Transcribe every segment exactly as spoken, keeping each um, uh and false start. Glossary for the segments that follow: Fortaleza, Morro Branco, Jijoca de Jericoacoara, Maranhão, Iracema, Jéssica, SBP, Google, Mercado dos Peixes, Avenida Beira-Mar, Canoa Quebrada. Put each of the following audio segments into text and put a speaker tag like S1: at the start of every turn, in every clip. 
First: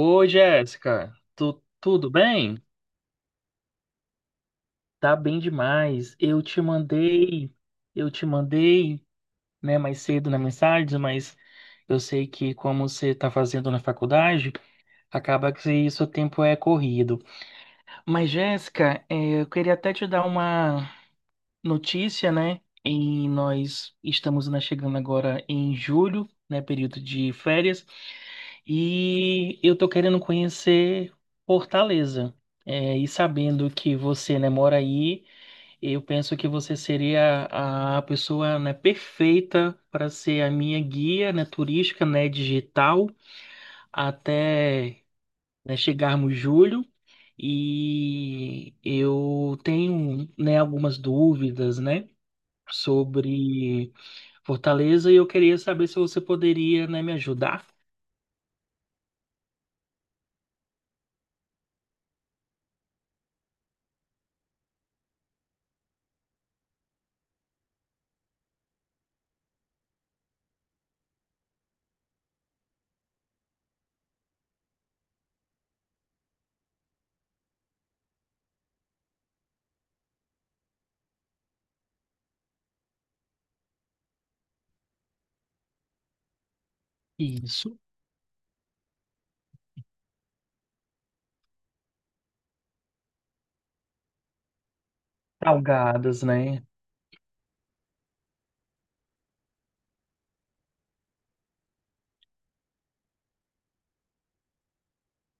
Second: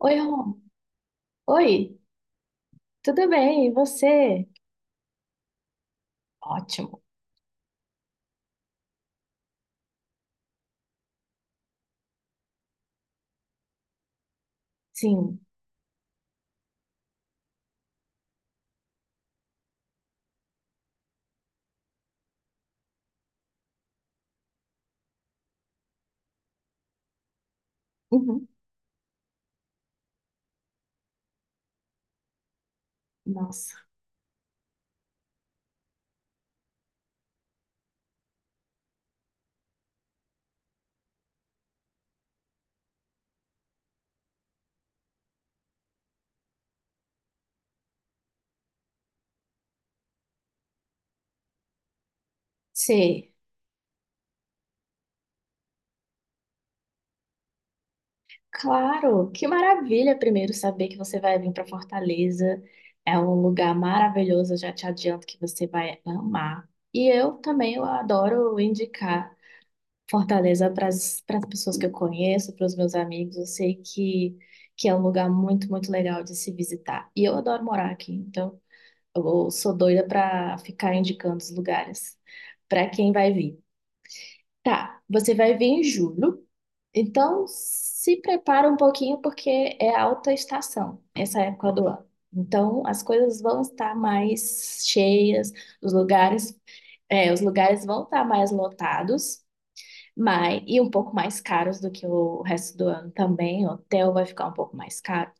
S1: Oi, Rô.
S2: Jéssica, tu,
S1: Oi,
S2: tudo bem?
S1: tudo bem? E você?
S2: Tá bem demais. Eu te
S1: Ótimo.
S2: mandei, eu te mandei, né, mais cedo na mensagem, mas eu sei que como você tá fazendo na faculdade,
S1: Sim.
S2: acaba que seu tempo é corrido. Mas, Jéssica, eh, eu queria até te dar uma notícia, né? E nós estamos né, chegando agora em julho, né, período de férias.
S1: Uhum.
S2: E eu tô querendo conhecer Fortaleza. É, e sabendo
S1: Nossa.
S2: que você, né, mora aí, eu penso que você seria a pessoa, né, perfeita para ser a minha guia, né, turística, né, digital, até, né, chegarmos julho. E eu tenho, né, algumas dúvidas, né,
S1: Sei.
S2: sobre Fortaleza e eu queria saber se você poderia, né, me ajudar.
S1: Claro, que maravilha primeiro saber que você vai vir para Fortaleza. É um lugar maravilhoso, eu já te adianto que você vai amar. E eu também eu adoro indicar Fortaleza para as pessoas que eu conheço, para os meus amigos. Eu sei que, que é um lugar muito, muito legal de se visitar. E eu adoro morar aqui, então. Eu sou doida pra ficar indicando os lugares pra quem vai vir. Tá, você vai vir em julho, então
S2: Isso.
S1: se prepara um pouquinho porque é alta estação essa época do ano. Então as coisas vão estar mais cheias, os
S2: Salgadas,
S1: lugares,
S2: né?
S1: é, os lugares vão estar mais lotados, mas e um pouco mais caros do que o resto do ano também. O hotel vai ficar um pouco mais caro.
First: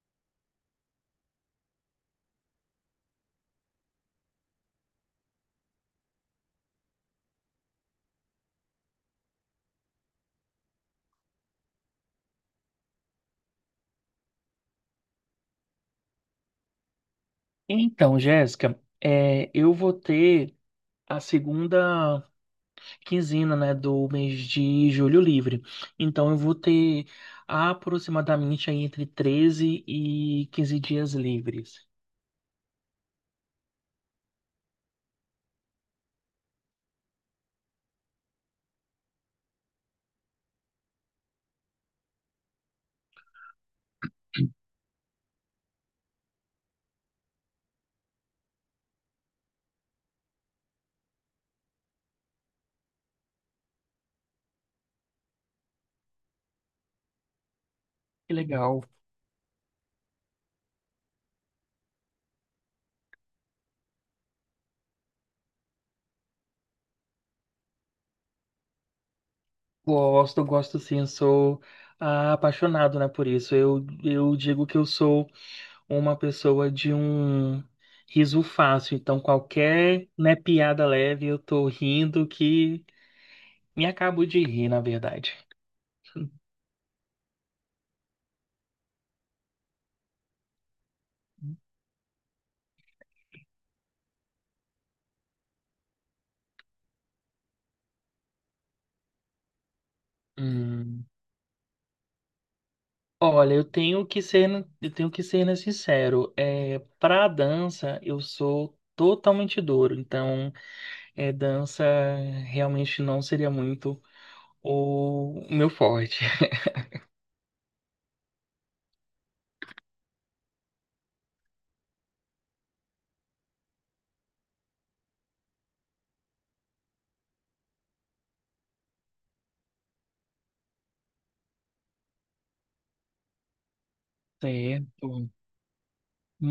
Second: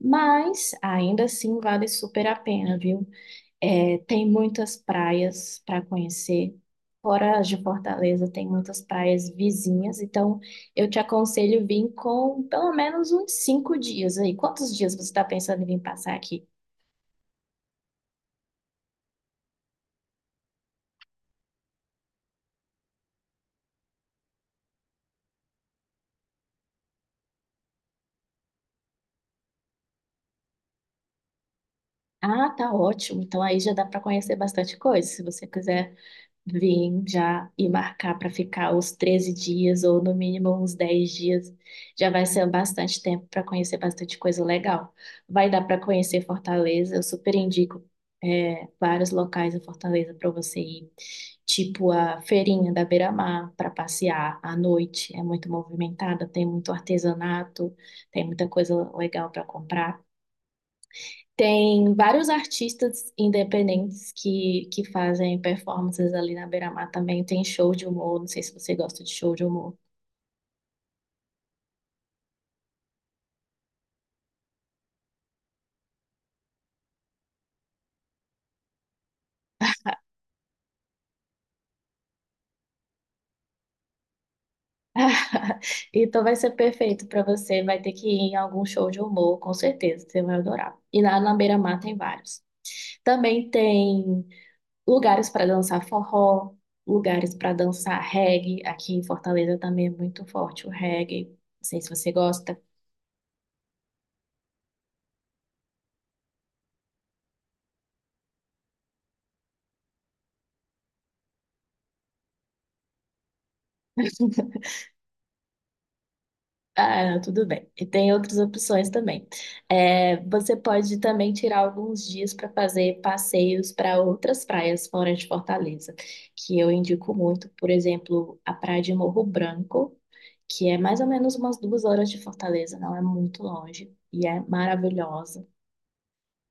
S1: Mas ainda assim vale super a pena, viu? É, tem muitas praias para conhecer. Fora as de Fortaleza, tem muitas praias vizinhas. Então, eu te aconselho vir com pelo menos uns cinco dias aí. Quantos dias você está pensando em vir passar aqui?
S2: Então, Jéssica, é, eu vou ter a segunda quinzena, né, do mês de julho livre. Então, eu vou ter aproximadamente aí entre treze e quinze dias livres.
S1: Ah, tá ótimo. Então, aí já dá para conhecer bastante coisa. Se você quiser vim já e marcar para ficar os treze dias ou no mínimo uns dez dias. Já vai ser bastante tempo para conhecer bastante coisa legal. Vai dar para conhecer Fortaleza, eu super indico é, vários locais em Fortaleza para você ir, tipo a feirinha da Beira-Mar para passear à noite. É muito movimentada, tem muito artesanato, tem
S2: Que
S1: muita
S2: legal.
S1: coisa legal para comprar. Tem vários artistas independentes que, que fazem performances ali na Beira-Mar também. Tem show de humor, não sei se você gosta de show de humor.
S2: Gosto, gosto sim, sou ah, apaixonado, né, por isso. Eu, eu digo que eu sou uma pessoa de um riso fácil. Então, qualquer, né, piada leve, eu tô rindo que me acabo de rir, na verdade.
S1: Então vai ser perfeito para você. Vai ter que ir em algum show de humor, com certeza, você vai adorar. E lá na Beira-Mar tem vários. Também tem lugares para dançar forró, lugares para dançar reggae. Aqui em Fortaleza também é muito forte o
S2: Hum.
S1: reggae. Não sei se você gosta.
S2: Olha, eu tenho que ser, eu tenho que ser né, sincero. É, para dança, eu sou totalmente duro. Então, é, dança realmente não seria muito o meu forte.
S1: Ah, tudo bem. E tem outras opções também. É, você pode também tirar alguns dias para fazer passeios para outras praias fora de Fortaleza, que eu indico muito, por exemplo, a praia de Morro Branco, que é mais ou menos umas duas horas de Fortaleza, não é muito longe, e é
S2: Certo.
S1: maravilhosa.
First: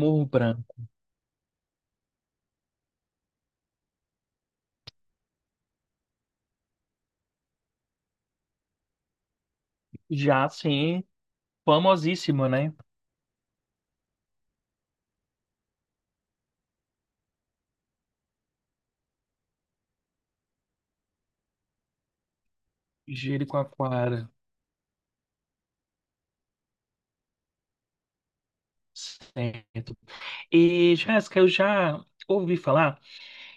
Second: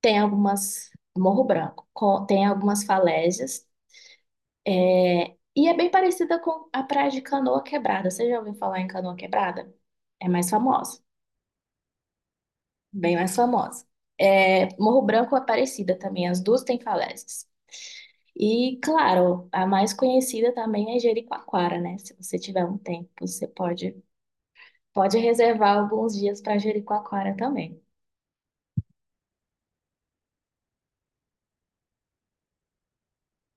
S1: Tem
S2: Branco.
S1: algumas, Morro Branco, co- tem algumas falésias, e é bem parecida com a praia de Canoa Quebrada. Você já ouviu falar em Canoa Quebrada? É
S2: Já
S1: mais famosa.
S2: sim, famosíssimo, né?
S1: Bem mais famosa. É, Morro Branco e Aparecida também, as duas têm falésias. E, claro, a mais conhecida também é Jericoacoara, né? Se você tiver um tempo, você pode,
S2: Jericoacoara.
S1: pode reservar alguns dias para Jericoacoara também,
S2: Certo. E, Jéssica, eu já ouvi falar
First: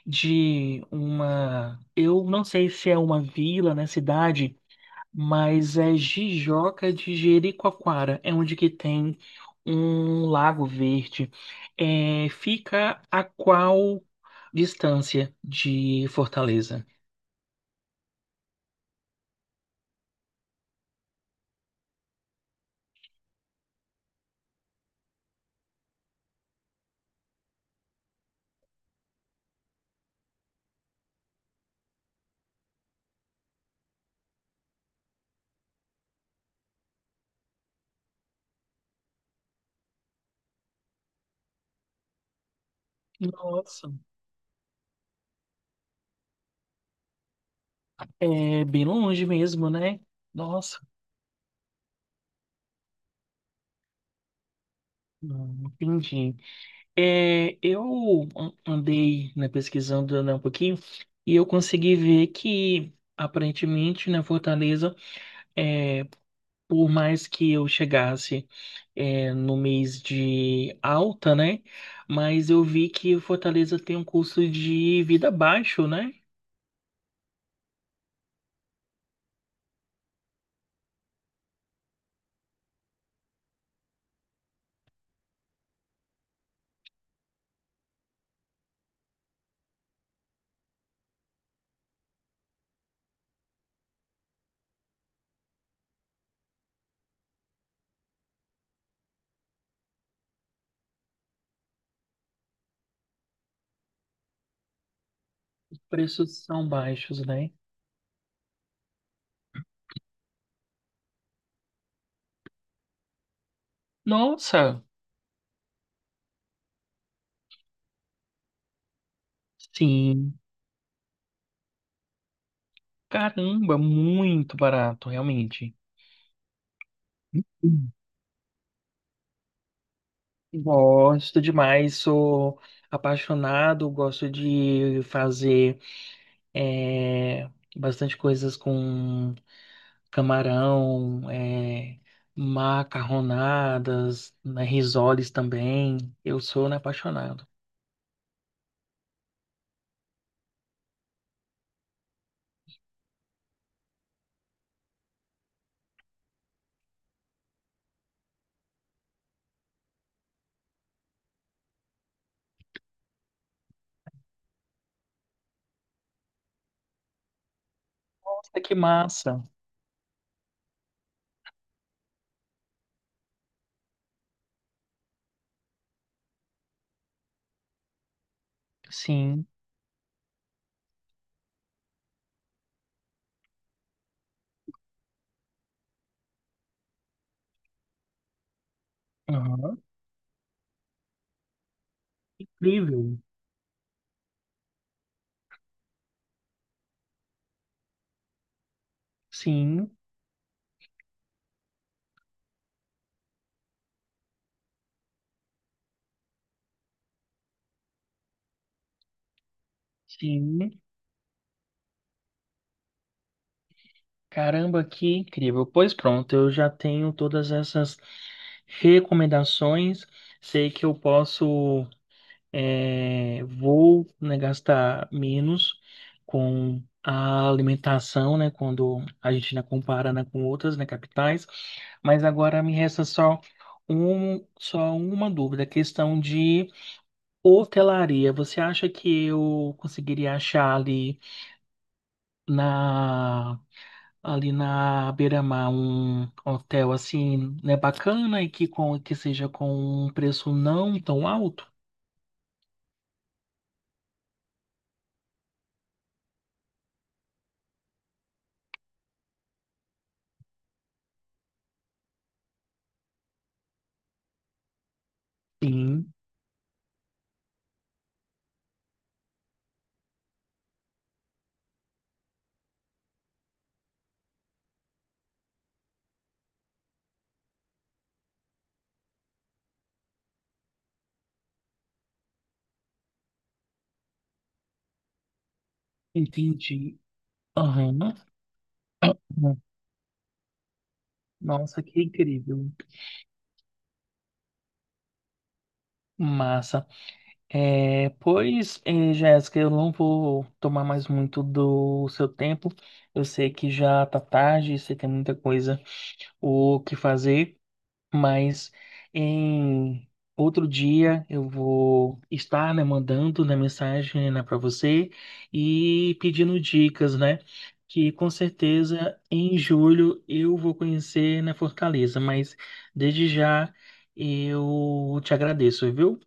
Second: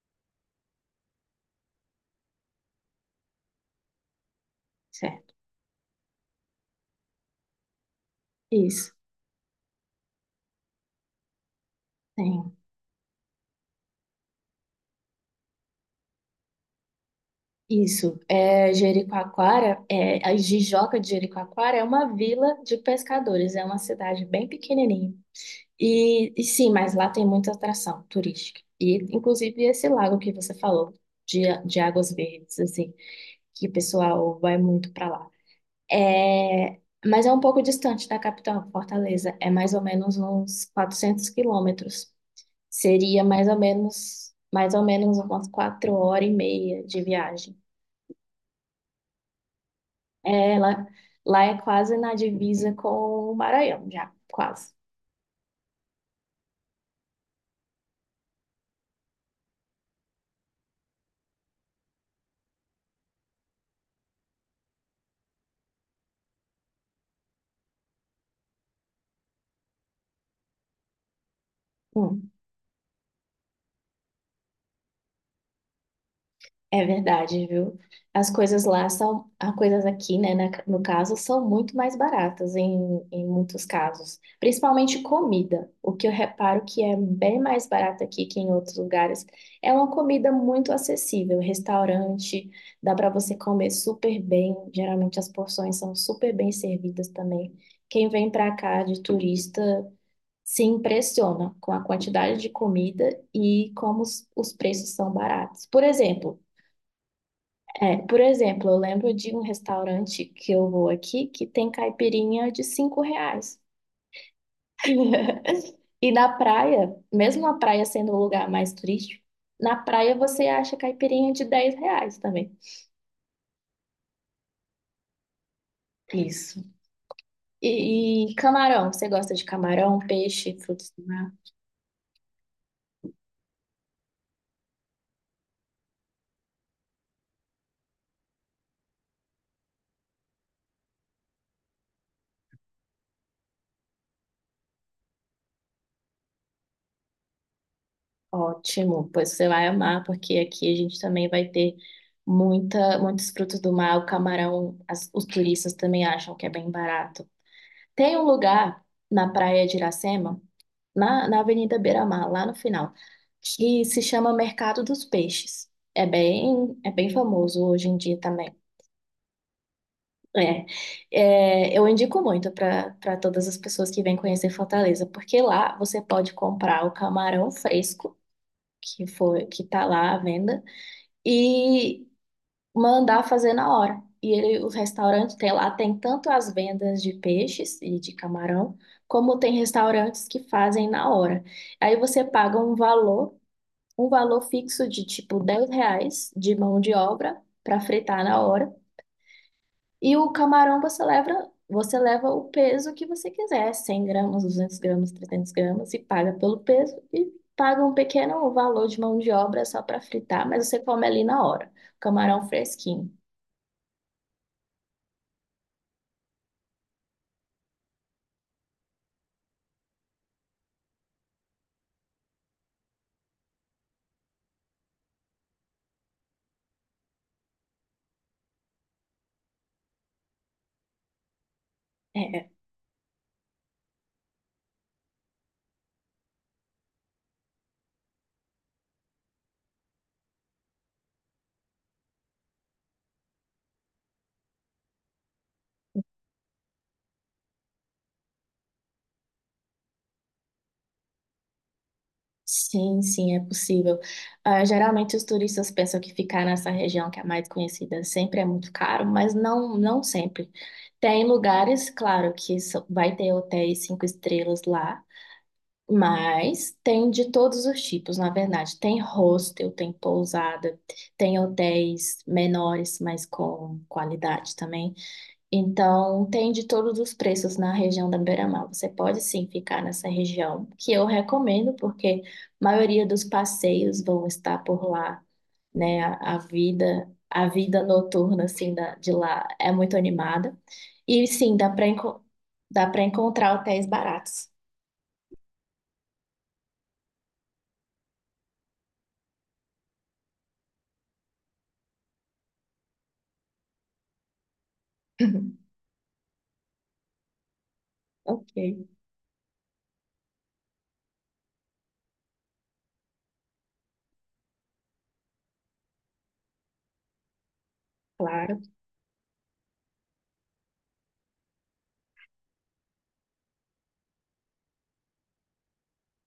S2: de uma. Eu não sei se é uma vila, né? Cidade.
S1: certo?
S2: Mas é Jijoca de Jericoacoara. É onde que
S1: Isso,
S2: tem um lago verde. É,
S1: tem.
S2: fica a qual distância de Fortaleza?
S1: Isso, é, Jericoacoara, é, a Jijoca de Jericoacoara é uma vila de pescadores, é uma cidade bem pequenininha. E, e sim, mas lá tem muita atração turística. E, inclusive, esse lago que você falou, de, de águas verdes, assim, que o pessoal vai muito para lá. É, mas é um pouco distante da capital, Fortaleza. É mais ou menos uns quatrocentos quilômetros. Seria mais ou
S2: Nossa,
S1: menos, mais ou menos umas quatro horas e meia de viagem.
S2: é bem longe mesmo, né?
S1: É,
S2: Nossa,
S1: lá, lá é quase na divisa com o Maranhão, já, quase.
S2: hum, entendi. É, eu an- andei, né, pesquisando, né, um pouquinho e eu consegui ver que aparentemente, na Fortaleza, é, por mais que eu chegasse é, no mês de alta, né?
S1: Hum.
S2: Mas eu vi que o Fortaleza tem um custo de vida baixo, né?
S1: É verdade, viu? As coisas lá são, as coisas aqui, né, na- no caso, são muito mais baratas em, em muitos casos, principalmente comida. O que eu reparo que é bem mais barato aqui que em outros lugares é uma comida muito acessível, restaurante, dá para você comer super bem, geralmente as porções são super bem servidas também. Quem vem para cá de turista se impressiona com a quantidade de comida e como os os preços são baratos. Por
S2: Preços
S1: exemplo,
S2: são baixos, né?
S1: é, por exemplo, eu lembro de um restaurante que eu vou aqui que tem caipirinha de cinco reais.
S2: Nossa,
S1: E na praia, mesmo a praia sendo o lugar mais turístico, na praia
S2: sim,
S1: você acha caipirinha de dez reais também.
S2: caramba, muito barato, realmente.
S1: Isso.
S2: Hum.
S1: E, e camarão, você gosta de camarão, peixe, frutos do mar?
S2: Gosto demais, sou apaixonado, gosto de fazer é, bastante coisas com camarão, é, macarronadas, né, risoles também. Eu sou né, apaixonado.
S1: Ótimo, pois você vai amar, porque aqui a gente também vai ter muita, muitos frutos do mar. O camarão, as- os turistas também acham que é bem barato. Tem um lugar na praia de Iracema, na, na Avenida Beira-Mar, lá no final, que se chama Mercado dos Peixes. É bem, é bem famoso hoje em dia também.
S2: Nossa, que massa!
S1: É, é, eu indico muito para para todas as pessoas que vêm conhecer Fortaleza, porque lá você pode comprar o camarão fresco, que foi
S2: Sim.
S1: que tá lá à venda, e mandar fazer na hora. E ele, o restaurante tem lá, tem tanto as vendas de peixes e de camarão, como tem
S2: Aham.
S1: restaurantes que fazem na hora. Aí você paga um
S2: Incrível.
S1: valor, um valor fixo de tipo dez reais de mão de obra para fritar na hora.
S2: Sim,
S1: E o camarão você leva, você leva o peso que você quiser, cem gramas, duzentos gramas, trezentos gramas, e paga pelo peso e paga um pequeno valor de mão de obra só para fritar, mas você
S2: sim.
S1: come ali na hora. Camarão fresquinho.
S2: Caramba, que incrível. Pois pronto, eu já tenho todas essas recomendações. Sei que eu posso. É, vou, né, gastar menos com a alimentação, né, quando a gente né, compara, né, com outras, né, capitais. Mas
S1: É,
S2: agora me resta só um, só uma dúvida, a questão de hotelaria. Você acha que eu conseguiria achar ali na ali na beira-mar um hotel assim, né, bacana e que com que seja com um preço não tão alto?
S1: sim, sim, é possível. Ah, geralmente os turistas pensam que ficar nessa região que é mais conhecida sempre é muito caro, mas não, não sempre. Tem lugares, claro, que só- vai ter hotéis cinco estrelas lá,
S2: Sim,
S1: mas tem de todos os tipos, na verdade. Tem hostel, tem pousada, tem hotéis menores, mas com qualidade também. Então, tem de todos os preços na região da Beira-Mar. Você pode sim ficar nessa região, que eu recomendo, porque a maioria dos passeios vão estar por lá, né? A, a
S2: entendi.
S1: vida, a vida
S2: Aham.
S1: noturna assim da, de lá
S2: Hum.
S1: é muito animada. E sim, dá
S2: Nossa,
S1: para
S2: que incrível.
S1: dá para encontrar hotéis baratos.
S2: Massa. É, pois, eh, Jéssica, eu não vou tomar mais muito do seu tempo. Eu sei que já tá tarde, você tem muita coisa o que fazer.
S1: Ok,
S2: Mas em outro dia eu vou estar, né, mandando né, mensagem né, para você e pedindo dicas, né? Que com
S1: claro.
S2: certeza em julho eu vou conhecer na Fortaleza, mas desde já eu te agradeço, viu?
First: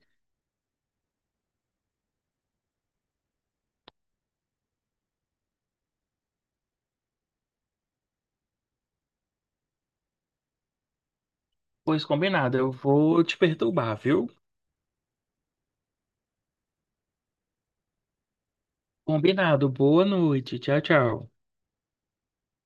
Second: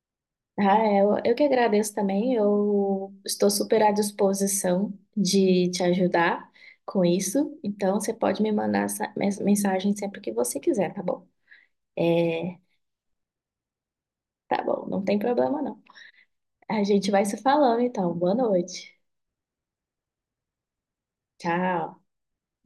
S1: Ah, é, eu, eu que agradeço também. Eu estou super à disposição de te ajudar com isso. Então, você pode me mandar essa mes- mensagem sempre que você quiser, tá bom?
S2: Pois
S1: É,
S2: combinado, eu vou te perturbar, viu?
S1: tá bom, não tem problema não. A gente vai se falando então. Boa noite.
S2: Combinado, boa noite, tchau, tchau.
S1: Tchau.